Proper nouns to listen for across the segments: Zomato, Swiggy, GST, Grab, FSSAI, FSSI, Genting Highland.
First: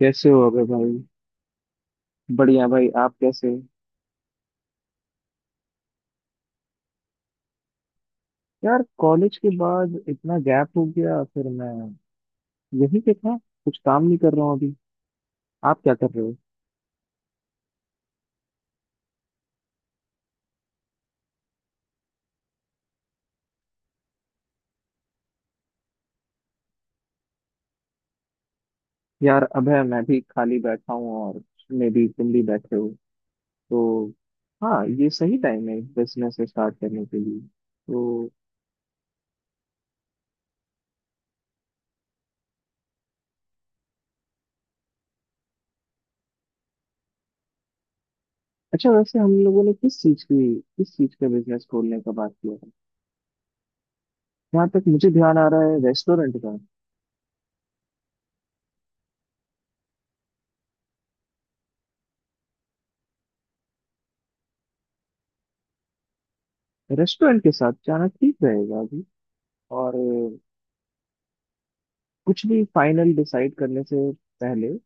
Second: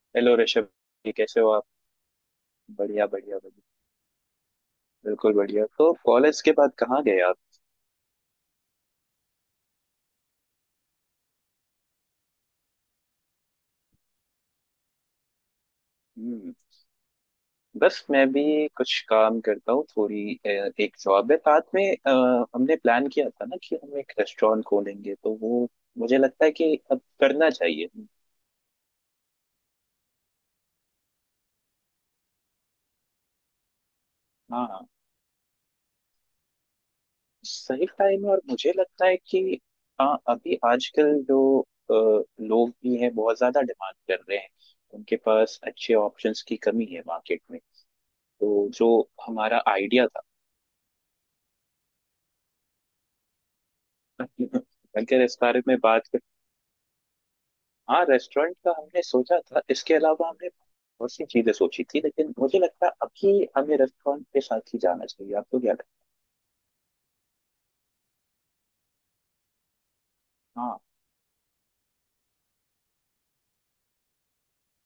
कैसे हेलो हो अबे ऋषभ भाई। जी, कैसे हो आप? बढ़िया भाई, बढ़िया आप बढ़िया कैसे हो? बढ़िया, बिल्कुल बढ़िया। तो कॉलेज के बाद कहाँ गए आप? यार कॉलेज के बाद इतना गैप हो गया। फिर मैं यही पे था, कुछ काम नहीं कर रहा हूँ अभी। आप क्या कर रहे हो? हम्म बस मैं भी कुछ काम करता हूँ थोड़ी, एक जॉब है साथ में। हमने प्लान किया था ना कि हम एक रेस्टोरेंट खोलेंगे, तो वो मुझे लगता है कि अब करना चाहिए। यार अबे मैं भी खाली बैठा हूँ, और मे भी तुम भी बैठे हो तो। हाँ, हाँ ये सही टाइम है बिजनेस स्टार्ट करने के लिए सही टाइम तो। है और मुझे लगता है कि हाँ अभी आजकल जो लोग भी हैं बहुत ज्यादा डिमांड कर रहे हैं। उनके पास अच्छे ऑप्शंस की कमी है मार्केट में, तो अच्छा जो वैसे हम हमारा लोगों ने किस आइडिया था चीज की किस चीज का बिजनेस खोलने का बात किया था? जहाँ तक मुझे अगर ध्यान इस आ बारे रहा में है, बात कर। रेस्टोरेंट का। हाँ, रेस्टोरेंट का हमने सोचा था। इसके अलावा हमने बहुत सी चीजें सोची थी, लेकिन मुझे लगता है अभी हमें रेस्टोरेंट के साथ ही जाना चाहिए। आपको क्या लगता रेस्टोरेंट के साथ जाना ठीक रहेगा अभी, और है? हाँ कुछ भी फाइनल डिसाइड करने से पहले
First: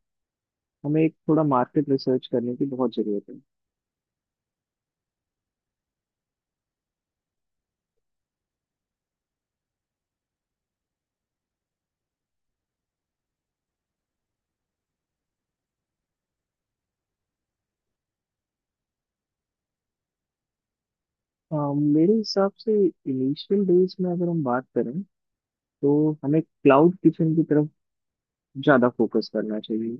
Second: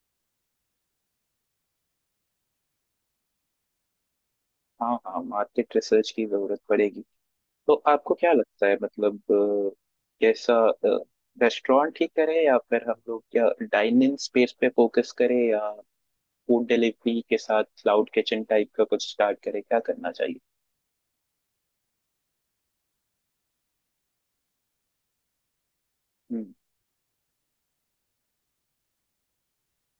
हमें एक थोड़ा मार्केट रिसर्च करने की बहुत ज़रूरत है। हाँ हाँ, मार्केट रिसर्च की जरूरत पड़ेगी। तो आपको क्या लगता है, मतलब, कैसा रेस्टोरेंट ही करें, या फिर हम लोग क्या डाइनिंग स्पेस पे फोकस करें, या फूड डिलीवरी के साथ क्लाउड किचन टाइप का कुछ स्टार्ट करें? क्या करना चाहिए? अ, मेरे हिसाब से इनिशियल डेज में अगर हम बात करें तो हमें हम्म क्लाउड किचन की तरफ ज़्यादा फोकस करना चाहिए।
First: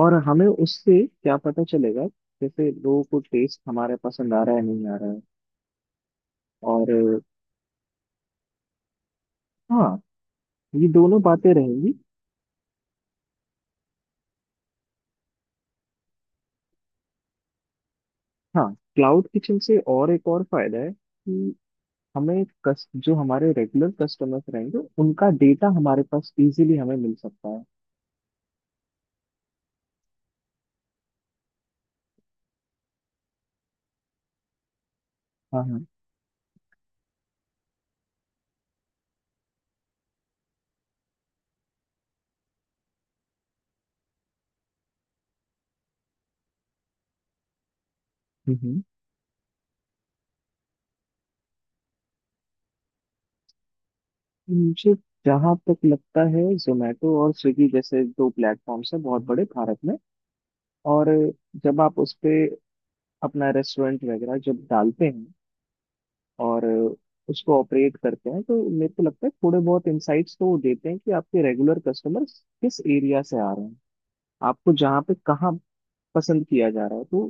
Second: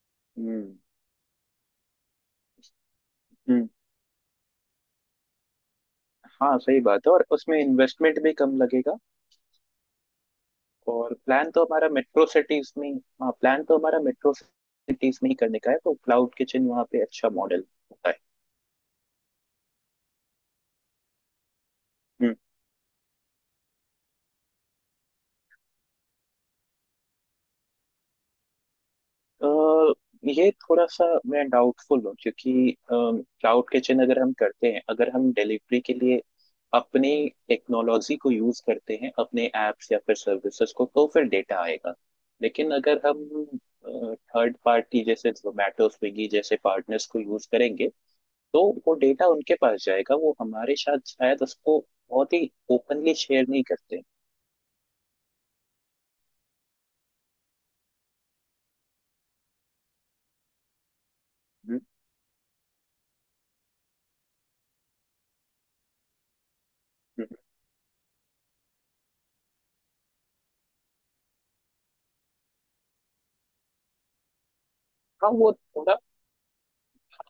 और हमें उससे क्या पता चलेगा जैसे लोगों को टेस्ट हम्म। हमारा पसंद आ रहा है नहीं आ रहा है। हाँ सही और बात है और उसमें इन्वेस्टमेंट भी कम लगेगा। हाँ, ये और दोनों प्लान बातें तो हमारा रहेंगी। मेट्रो सिटीज में, हाँ प्लान तो हमारा मेट्रो सिटीज में ही करने का है, तो क्लाउड किचन वहाँ पे अच्छा मॉडल होता है। हाँ, क्लाउड किचन से और एक और फायदा है कि हम्म। हमें जो हमारे रेगुलर कस्टमर्स रहेंगे उनका डेटा हमारे पास इजीली हमें मिल सकता है। अ, ये थोड़ा सा मैं डाउटफुल हूँ, क्योंकि क्लाउड किचन अगर हम करते हैं, अगर हम हाँ डिलीवरी हाँ। के लिए अपनी टेक्नोलॉजी को यूज करते हैं, अपने एप्स या फिर सर्विसेज को, तो फिर डेटा आएगा। लेकिन अगर हम थर्ड पार्टी जैसे जोमेटो स्विगी जैसे पार्टनर्स को यूज करेंगे, हम्म तो हम्म। वो डेटा उनके पास जाएगा। वो हमारे साथ शायद उसको बहुत ही ओपनली शेयर नहीं करते। मुझे जहाँ तक लगता है जोमेटो और स्विगी जैसे दो प्लेटफॉर्म्स हैं बहुत बड़े भारत में, और हम्म, जब आप उस पे अपना रेस्टोरेंट वगैरह जब डालते हैं और हम्म। उसको ऑपरेट करते हैं तो मेरे को लगता है थोड़े बहुत इंसाइट्स तो वो देते हैं कि आपके रेगुलर कस्टमर्स किस एरिया से आ रहे हैं, आपको जहाँ पे हाँ वो कहाँ थोड़ा, पसंद किया जा रहा है तो।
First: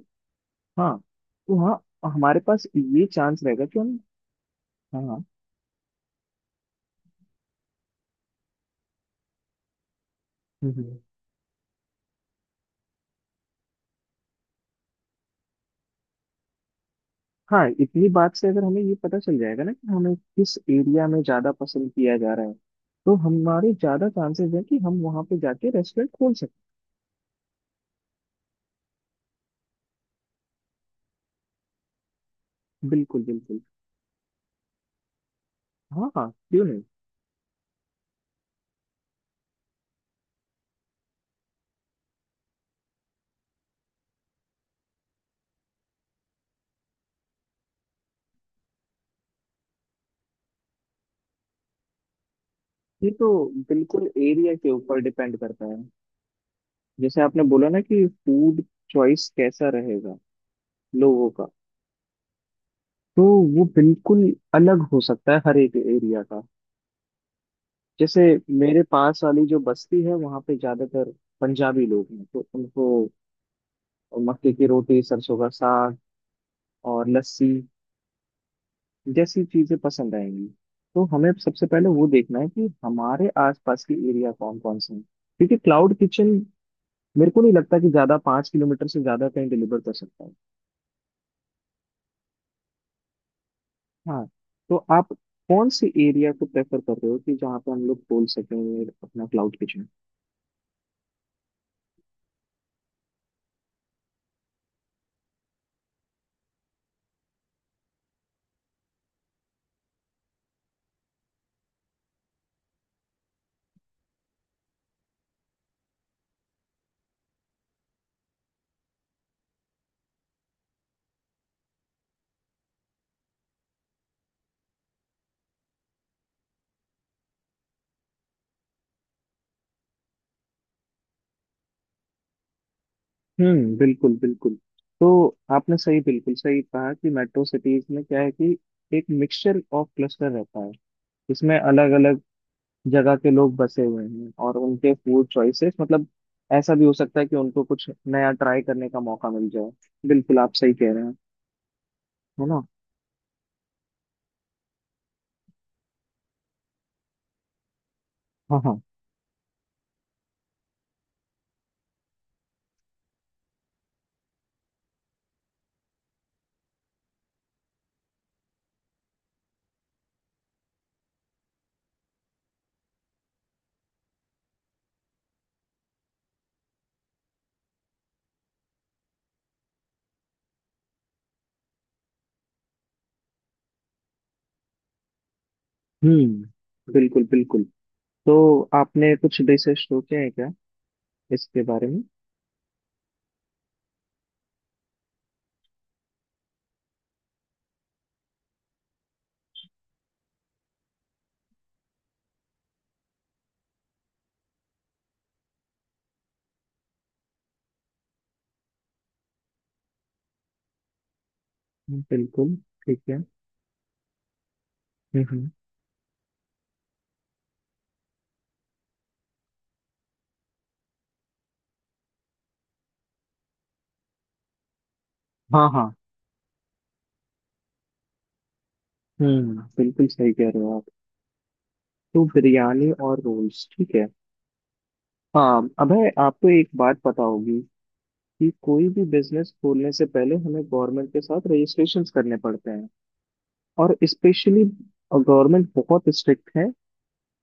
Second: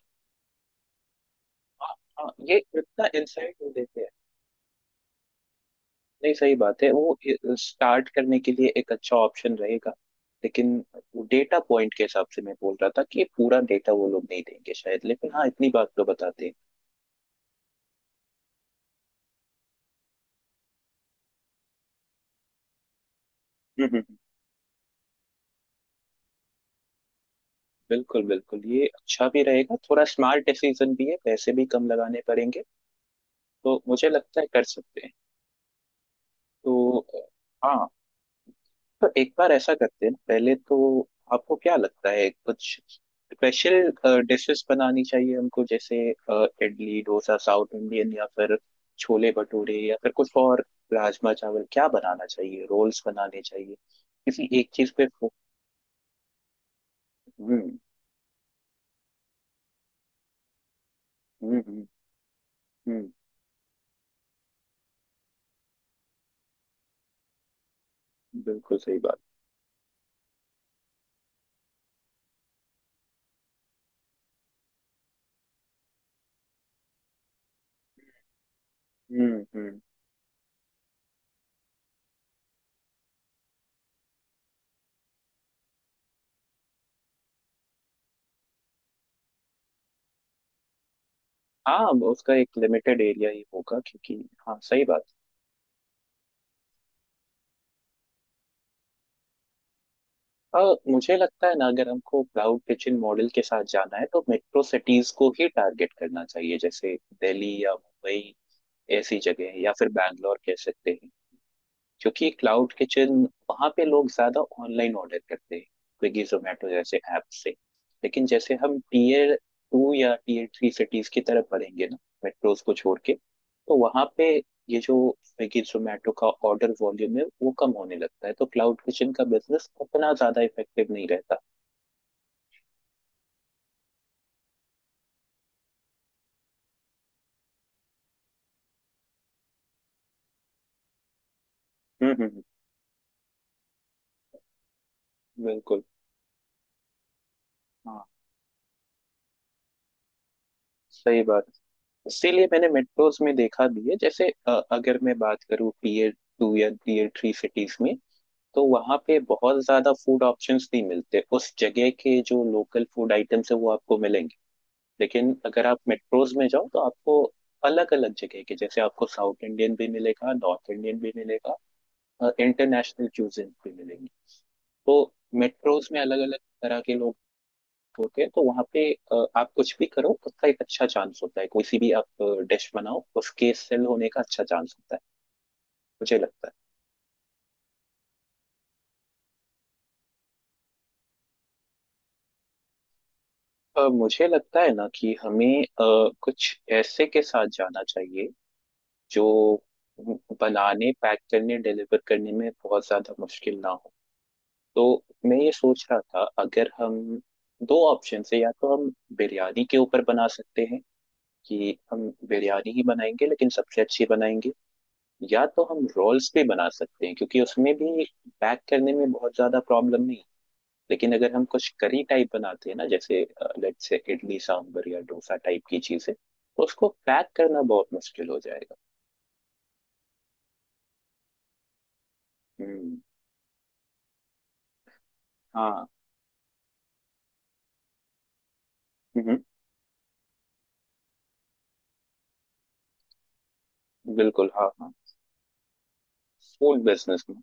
हाँ, तो हाँ हाँ, हाँ, हमारे ये पास ये इतना चांस इंसाइट रहेगा वो कि हम। देते हैं। हाँ हाँ। नहीं सही बात है, वो स्टार्ट करने के लिए एक अच्छा ऑप्शन रहेगा। हम्म लेकिन हम्म। डेटा पॉइंट के हिसाब से मैं बोल रहा था कि पूरा डेटा वो लोग नहीं देंगे शायद, लेकिन हाँ इतनी बात तो बताते हैं। हाँ, इतनी बात से अगर हमें ये पता चल जाएगा ना कि हमें किस एरिया में ज्यादा पसंद किया जा रहा है, तो हमारे हम्म, हम्म। ज्यादा हम्म। चांसेस है कि हम वहां पे जाके रेस्टोरेंट खोल सकते बिल्कुल बिल्कुल, ये अच्छा भी रहेगा, थोड़ा स्मार्ट डिसीजन भी है, पैसे भी कम लगाने पड़ेंगे। हैं। बिल्कुल बिल्कुल। तो मुझे लगता है कर सकते हैं। हाँ हाँ, क्यों नहीं। तो हाँ, तो एक बार ऐसा करते हैं पहले तो। आपको क्या लगता है कुछ स्पेशल डिशेस बनानी चाहिए हमको? जैसे इडली डोसा साउथ इंडियन, या फिर छोले भटूरे, या फिर कुछ और, राजमा चावल, क्या बनाना चाहिए? रोल्स ये तो बनाने चाहिए? बिल्कुल किसी एरिया के एक चीज ऊपर पे डिपेंड करता है। जैसे आपने बोला हम्म ना कि फूड चॉइस कैसा रहेगा लोगों का, हम्म। हम्म, तो वो बिल्कुल अलग हो सकता है हर एक एरिया का। जैसे बिल्कुल मेरे सही बात। पास वाली जो बस्ती है वहाँ पे ज्यादातर पंजाबी लोग हैं, तो उनको मक्के की रोटी, सरसों का साग और लस्सी जैसी चीजें हम्म। पसंद आएंगी। तो हमें सबसे पहले वो देखना है कि हमारे आसपास के एरिया कौन कौन से हैं, क्योंकि क्लाउड किचन मेरे को नहीं लगता कि ज्यादा 5 किलोमीटर से ज्यादा कहीं डिलीवर कर सकता है। हाँ वो उसका एक लिमिटेड एरिया ही होगा, क्योंकि हाँ, हाँ तो सही बात। आप कौन से एरिया को प्रेफर कर रहे हो कि जहाँ पे हम लोग खोल सकें अपना क्लाउड किचन? और मुझे लगता है ना अगर हमको क्लाउड किचन मॉडल के साथ जाना है तो मेट्रो सिटीज को ही टारगेट करना चाहिए, जैसे दिल्ली या मुंबई ऐसी जगह, या फिर बैंगलोर कह सकते हैं। क्योंकि क्लाउड किचन वहाँ पे लोग ज्यादा ऑनलाइन ऑर्डर करते हैं स्विगी जोमेटो जैसे ऐप से। लेकिन जैसे हम टीयर टू या टीयर थ्री सिटीज की तरफ बढ़ेंगे ना, मेट्रोज को छोड़ के, तो वहाँ पे ये जो स्विगी जोमेटो का ऑर्डर वॉल्यूम है वो कम होने लगता है, तो क्लाउड किचन का बिजनेस उतना ज्यादा इफेक्टिव नहीं रहता। हम्म, बिल्कुल बिल्कुल। तो आपने सही, बिल्कुल सही कहा कि मेट्रो सिटीज में क्या है कि एक मिक्सचर ऑफ क्लस्टर रहता है। इसमें अलग हम्म अलग हम्म, हम्म, जगह के लोग बसे हुए हैं और उनके फूड चॉइसेस बिल्कुल। मतलब ऐसा भी हो सकता है कि उनको कुछ हाँ नया ट्राई करने का मौका मिल जाए। बिल्कुल आप सही कह रहे हैं, सही बात। है इसीलिए ना। मैंने मेट्रोज में देखा भी है, जैसे अगर मैं बात करूँ टीयर टू या टीयर थ्री सिटीज में, हाँ तो हाँ। वहाँ पे बहुत ज्यादा फूड ऑप्शंस नहीं मिलते, उस जगह के जो लोकल फूड आइटम्स है वो आपको मिलेंगे। लेकिन अगर आप मेट्रोज में जाओ तो आपको अलग अलग जगह के, जैसे आपको साउथ इंडियन भी मिलेगा, नॉर्थ इंडियन भी मिलेगा, इंटरनेशनल क्यूजिन भी मिलेंगी। तो मेट्रोज में अलग अलग तरह के कनेक्ट होते हैं, तो वहां पे आप कुछ भी करो उसका एक अच्छा चांस होता है, कोई सी भी आप डिश बनाओ उसके सेल होने का अच्छा चांस होता है। मुझे लगता हम्म, बिल्कुल बिल्कुल। तो आपने कुछ रिसर्च सोचे हैं क्या इसके बारे में? है मुझे लगता है ना कि हमें कुछ ऐसे के साथ जाना चाहिए जो बनाने, पैक करने, डिलीवर करने में बहुत ज्यादा मुश्किल ना हो। तो मैं ये सोच रहा था अगर हम, दो ऑप्शन है, या तो हम बिरयानी के ऊपर बना सकते हैं कि हम बिल्कुल। बिरयानी ही ठीक है। बनाएंगे, लेकिन सबसे अच्छी बनाएंगे। या हम्म। तो हम रोल्स भी बना सकते हैं, क्योंकि उसमें भी पैक करने में बहुत ज्यादा प्रॉब्लम नहीं। लेकिन अगर हम कुछ करी टाइप बनाते हैं ना, जैसे लेट्स से इडली सांभर या डोसा टाइप हाँ की हाँ। चीजें, तो उसको पैक करना बहुत मुश्किल हो जाएगा। हम्म, बिल्कुल सही कह रहे हो आप। तो बिरयानी हम्म। और रोल्स ठीक है। हाँ हाँ। अबे, आपको एक बात पता होगी कि कोई भी हम्म। बिजनेस खोलने से पहले हमें गवर्नमेंट के साथ रजिस्ट्रेशन करने पड़ते हैं, और बिल्कुल स्पेशली हाँ हाँ, गवर्नमेंट बहुत स्ट्रिक्ट है फूड बिजनेस में,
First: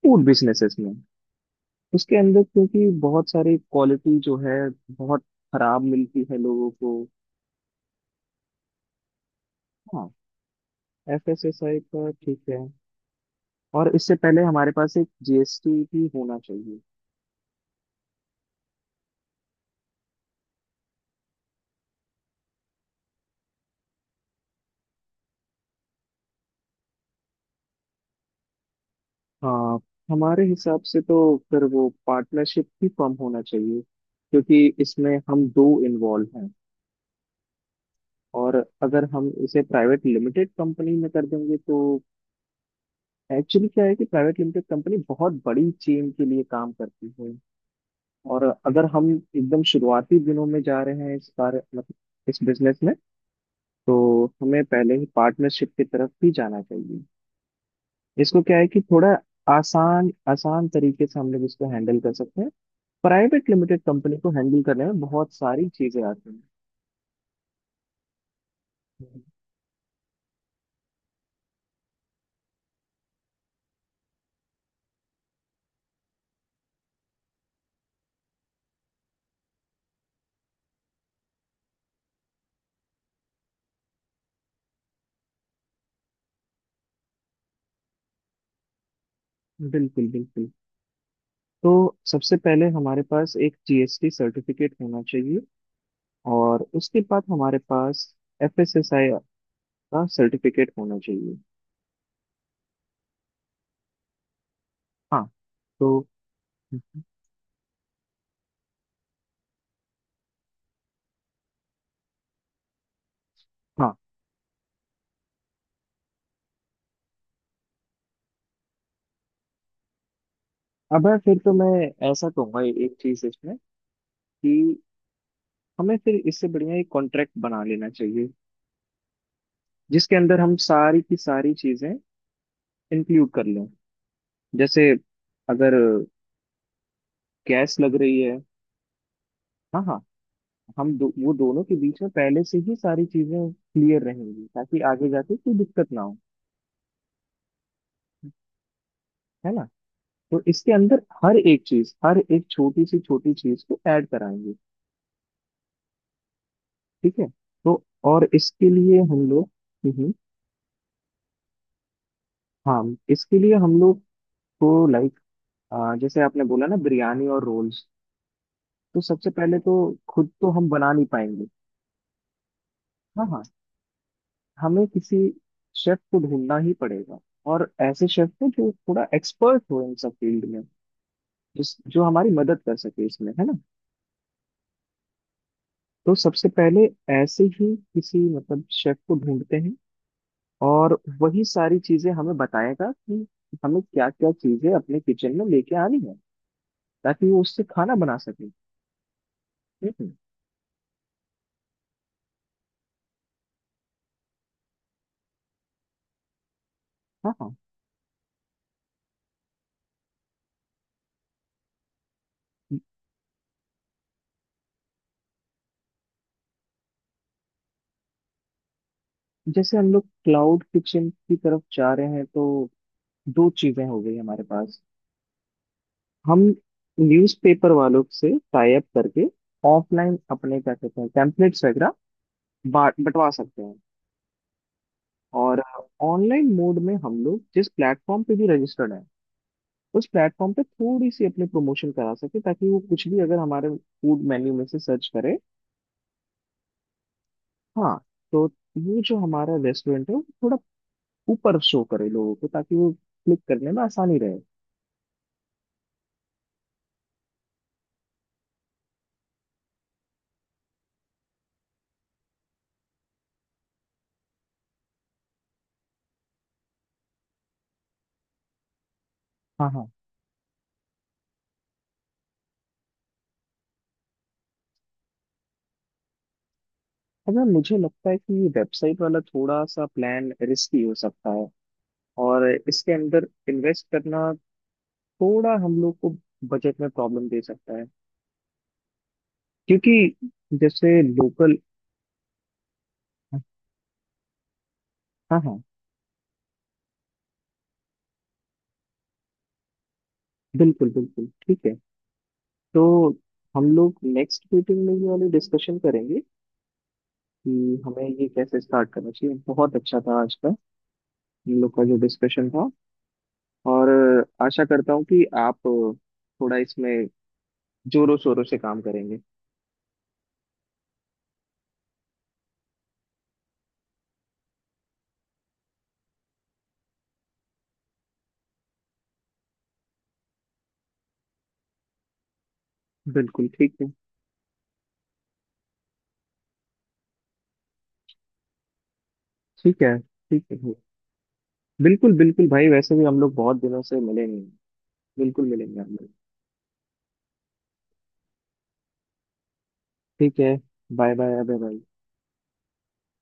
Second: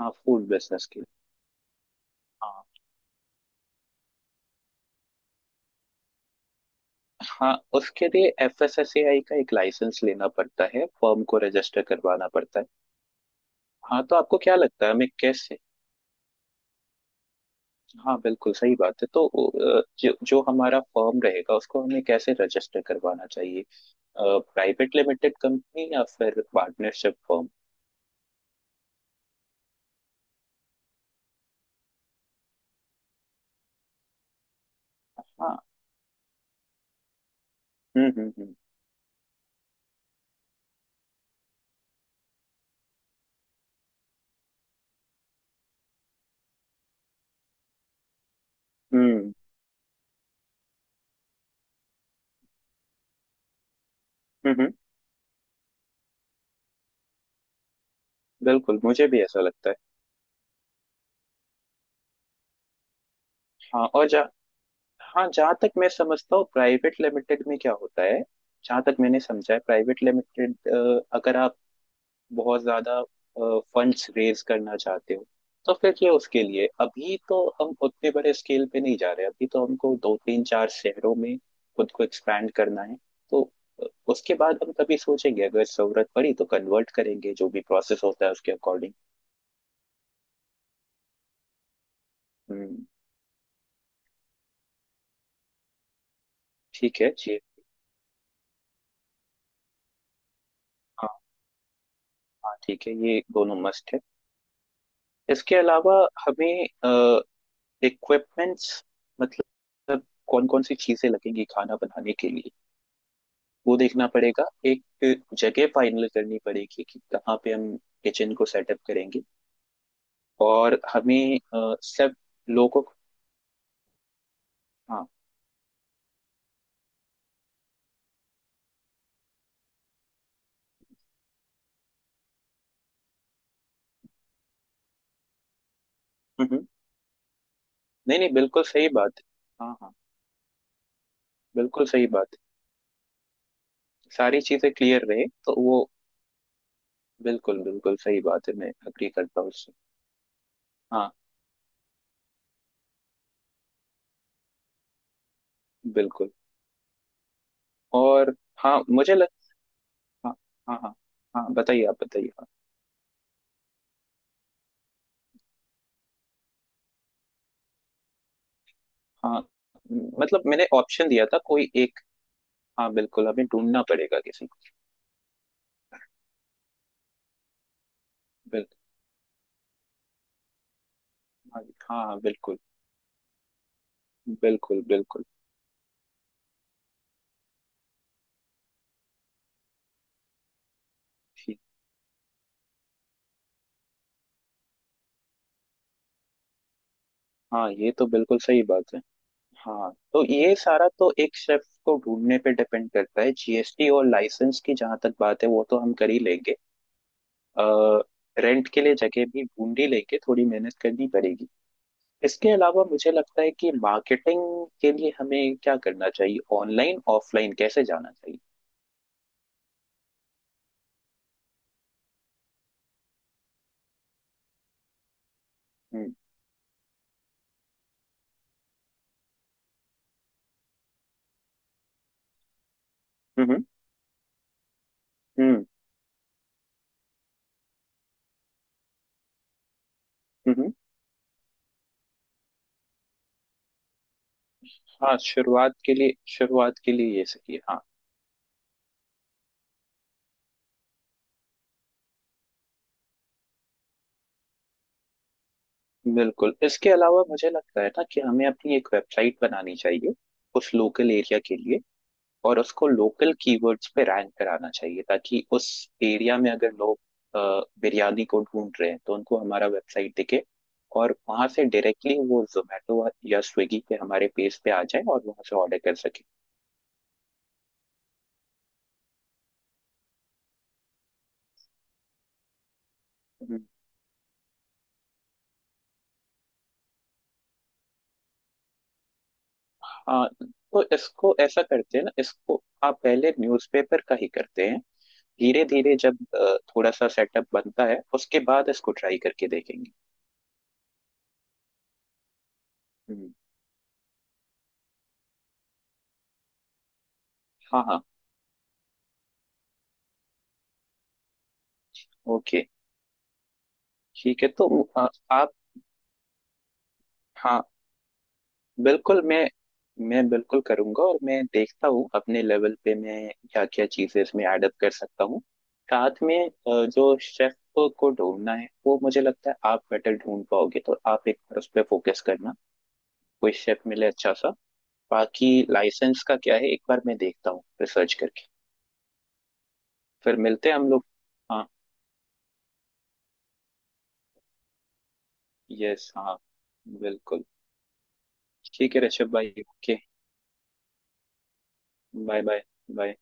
हाँ फूड फूड बिजनेसेस बिजनेस में। के लिए। उसके अंदर हाँ क्योंकि बहुत सारी क्वालिटी जो है बहुत खराब मिलती है लोगों को। हाँ, उसके लिए F S S A I का एक लाइसेंस हाँ, लेना पड़ता है, फर्म एफ को एस एस आई रजिस्टर का करवाना ठीक पड़ता है। है। और हाँ इससे तो आपको पहले क्या हमारे लगता है पास एक हमें कैसे, जीएसटी भी होना चाहिए। हाँ बिल्कुल सही बात है। तो जो जो हमारा फर्म रहेगा उसको हमें कैसे रजिस्टर करवाना चाहिए? प्राइवेट लिमिटेड कंपनी या फिर पार्टनरशिप फर्म? हाँ, हमारे हिसाब से तो फिर वो पार्टनरशिप ही फॉर्म होना चाहिए, क्योंकि इसमें हम हाँ। दो इन्वॉल्व हैं। हम्म। और अगर हम इसे प्राइवेट लिमिटेड कंपनी में कर देंगे तो एक्चुअली क्या है कि प्राइवेट लिमिटेड कंपनी बहुत बड़ी चेन के लिए काम करती है। और अगर हम हम्म एकदम शुरुआती दिनों में जा रहे हैं इस बार, मतलब इस बिजनेस में, तो हम्म, हमें हम्म, पहले ही पार्टनरशिप की तरफ भी जाना चाहिए। इसको क्या है कि बिल्कुल मुझे थोड़ा भी ऐसा लगता है। आसान आसान तरीके से हम लोग इसको हैंडल कर सकते हैं। प्राइवेट लिमिटेड हाँ और कंपनी जा, को हैंडल करने में हाँ बहुत जहाँ सारी तक मैं चीजें समझता आती हूँ प्राइवेट लिमिटेड में क्या होता है, जहाँ तक मैंने हैं। समझा है प्राइवेट लिमिटेड, अगर आप बहुत ज्यादा फंड्स रेज करना चाहते हो तो फिर ये उसके लिए। अभी तो हम उतने बड़े स्केल पे नहीं जा रहे, अभी तो हमको दो तीन चार शहरों में खुद को एक्सपैंड करना है। तो अ, उसके बाद हम तभी सोचेंगे, अगर जरूरत पड़ी तो कन्वर्ट करेंगे, जो भी प्रोसेस होता है उसके अकॉर्डिंग। बिल्कुल बिल्कुल। तो सबसे पहले हम्म। हमारे पास एक जीएसटी सर्टिफिकेट होना चाहिए, और ठीक उसके है बाद जी। हमारे पास एफएसएसआई का सर्टिफिकेट होना हाँ चाहिए। हाँ ठीक है, ये दोनों मस्ट है। हाँ। इसके तो अलावा हमें इक्विपमेंट्स, मतलब कौन कौन सी चीजें लगेंगी खाना बनाने के लिए वो हाँ, देखना पड़ेगा। एक जगह फाइनल करनी पड़ेगी कि कहाँ पे हम किचन को सेटअप करेंगे। और अब है फिर हमें तो मैं सब ऐसा कहूंगा लोगों एक को, चीज इसमें कि हाँ। हमें फिर इससे बढ़िया एक कॉन्ट्रैक्ट बना लेना चाहिए, जिसके अंदर हम सारी की सारी चीजें इंक्लूड कर लें। जैसे अगर हम्म, हम्म। गैस लग नहीं रही नहीं है। बिल्कुल सही बात है। हाँ हाँ हाँ। हाँ। वो दोनों के बिल्कुल बीच सही में बात है। पहले से ही सारी चीजें क्लियर सारी रहेंगी चीजें ताकि क्लियर आगे रहे जाके कोई तो वो दिक्कत ना हो। बिल्कुल बिल्कुल सही बात है, मैं अग्री करता हूँ है ना। उससे। तो इसके अंदर हाँ हर एक चीज, हर एक छोटी सी छोटी चीज को ऐड कराएंगे। बिल्कुल। ठीक है। तो और और इसके हाँ लिए मुझे लग, हम लोग, हम्म, हाँ, हाँ हाँ, हाँ बताइए आप बताइए, हाँ हाँ इसके लिए हम लोग को लाइक, जैसे आपने बोला ना बिरयानी और रोल्स, तो सबसे हाँ। पहले तो खुद मतलब तो मैंने हम बना नहीं ऑप्शन दिया था पाएंगे। कोई एक। हाँ हाँ बिल्कुल हाँ, हमें ढूंढना पड़ेगा किसी को। हमें किसी शेफ को ढूंढना ही पड़ेगा, और ऐसे शेफ को जो बिल्कुल, थोड़ा एक्सपर्ट हो इन सब फील्ड में, हाँ जिस जो हाँ हमारी बिल्कुल। मदद कर सके इसमें, है ना। बिल्कुल बिल्कुल। तो सबसे पहले ऐसे ही किसी मतलब शेफ को ढूंढते हैं, और वही ठीक। सारी चीजें हमें बताएगा कि हमें क्या क्या चीजें अपने किचन में लेके आनी है ताकि वो उससे हाँ ये खाना तो बना बिल्कुल सके। सही बात है। हाँ हम्म। तो ये सारा तो एक शेफ को ढूंढने पे डिपेंड करता है। जीएसटी और लाइसेंस की जहां तक बात है, वो तो हम कर ही लेंगे। हाँ हाँ। आ, रेंट के लिए जगह भी ढूंढ ही लेंगे, थोड़ी मेहनत करनी पड़ेगी। इसके अलावा मुझे लगता है कि मार्केटिंग के लिए हमें क्या करना चाहिए? ऑनलाइन ऑफलाइन कैसे जाना चाहिए? जैसे हम लोग क्लाउड किचन की तरफ जा रहे हैं, तो दो चीजें हो गई हमारे पास। हम्म। हम न्यूज़पेपर वालों से टाई अप करके ऑफलाइन अपने क्या कहते हैं टेम्पलेट्स वगैरह बांट बंटवा सकते हम्म। हैं। और हम्म ऑनलाइन मोड में हम लोग जिस प्लेटफॉर्म पे भी रजिस्टर्ड है उस प्लेटफॉर्म हम्म, पे हम्म। थोड़ी सी अपने प्रमोशन करा सके, ताकि वो कुछ भी अगर हमारे फूड मेन्यू में से सर्च हाँ करे। शुरुआत के लिए, शुरुआत के लिए ये सही है, हाँ। हाँ, तो ये जो हमारा रेस्टोरेंट है वो थोड़ा ऊपर शो करे लोगों को ताकि वो क्लिक करने में आसानी रहे। बिल्कुल, इसके अलावा मुझे लगता है ना कि हमें अपनी एक वेबसाइट बनानी चाहिए उस लोकल एरिया के लिए। और उसको लोकल कीवर्ड्स पे रैंक कराना चाहिए ताकि उस एरिया में अगर लोग बिरयानी को ढूंढ रहे हैं तो उनको हमारा हाँ हाँ। वेबसाइट दिखे। और वहां से डायरेक्टली वो जोमेटो या स्विगी पे हमारे पेज पे आ जाए और वहां से ऑर्डर कर सके। अगर मुझे लगता है कि ये वेबसाइट वाला थोड़ा सा प्लान रिस्की हो सकता है, और इसके अंदर हम्म। इन्वेस्ट करना थोड़ा हम लोग को बजट में प्रॉब्लम दे सकता है, क्योंकि हाँ तो जैसे इसको लोकल। ऐसा करते हैं ना, इसको आप पहले न्यूज़पेपर का ही करते हैं, हाँ हाँ। धीरे धीरे जब थोड़ा सा सेटअप बनता है उसके बाद इसको ट्राई करके देखेंगे। बिल्कुल बिल्कुल ठीक है। तो हम्म। हम लोग नेक्स्ट मीटिंग में ये वाली डिस्कशन करेंगे कि हाँ हाँ। हमें ये कैसे स्टार्ट करना चाहिए। बहुत अच्छा था आज का हम लोग का जो डिस्कशन ओके। था। और ठीक है, आशा तो करता हूँ कि आप, आप थोड़ा इसमें हाँ। जोरों शोरों से काम करेंगे। बिल्कुल, मैं बिल्कुल करूंगा, और मैं देखता हूँ अपने लेवल पे मैं क्या क्या चीजें इसमें ऐड अप कर सकता हूँ। साथ में, जो शेफ को ढूंढना है वो मुझे लगता है आप बेटर ढूंढ पाओगे, तो आप एक बार उस पर फोकस करना, बिल्कुल कोई ठीक शेफ है। मिले अच्छा सा। बाकी लाइसेंस का क्या है, एक बार मैं देखता हूँ रिसर्च करके। ठीक है। फिर ठीक मिलते है। हैं हम लोग। हाँ। बिल्कुल बिल्कुल भाई, वैसे भी हम लोग बहुत दिनों से मिले नहीं। बिल्कुल मिलेंगे हम लोग। यस हाँ, बिल्कुल। ठीक है ऋषभ भाई, ओके। ठीक है। Bye bye, bye bye. Bye bye bye.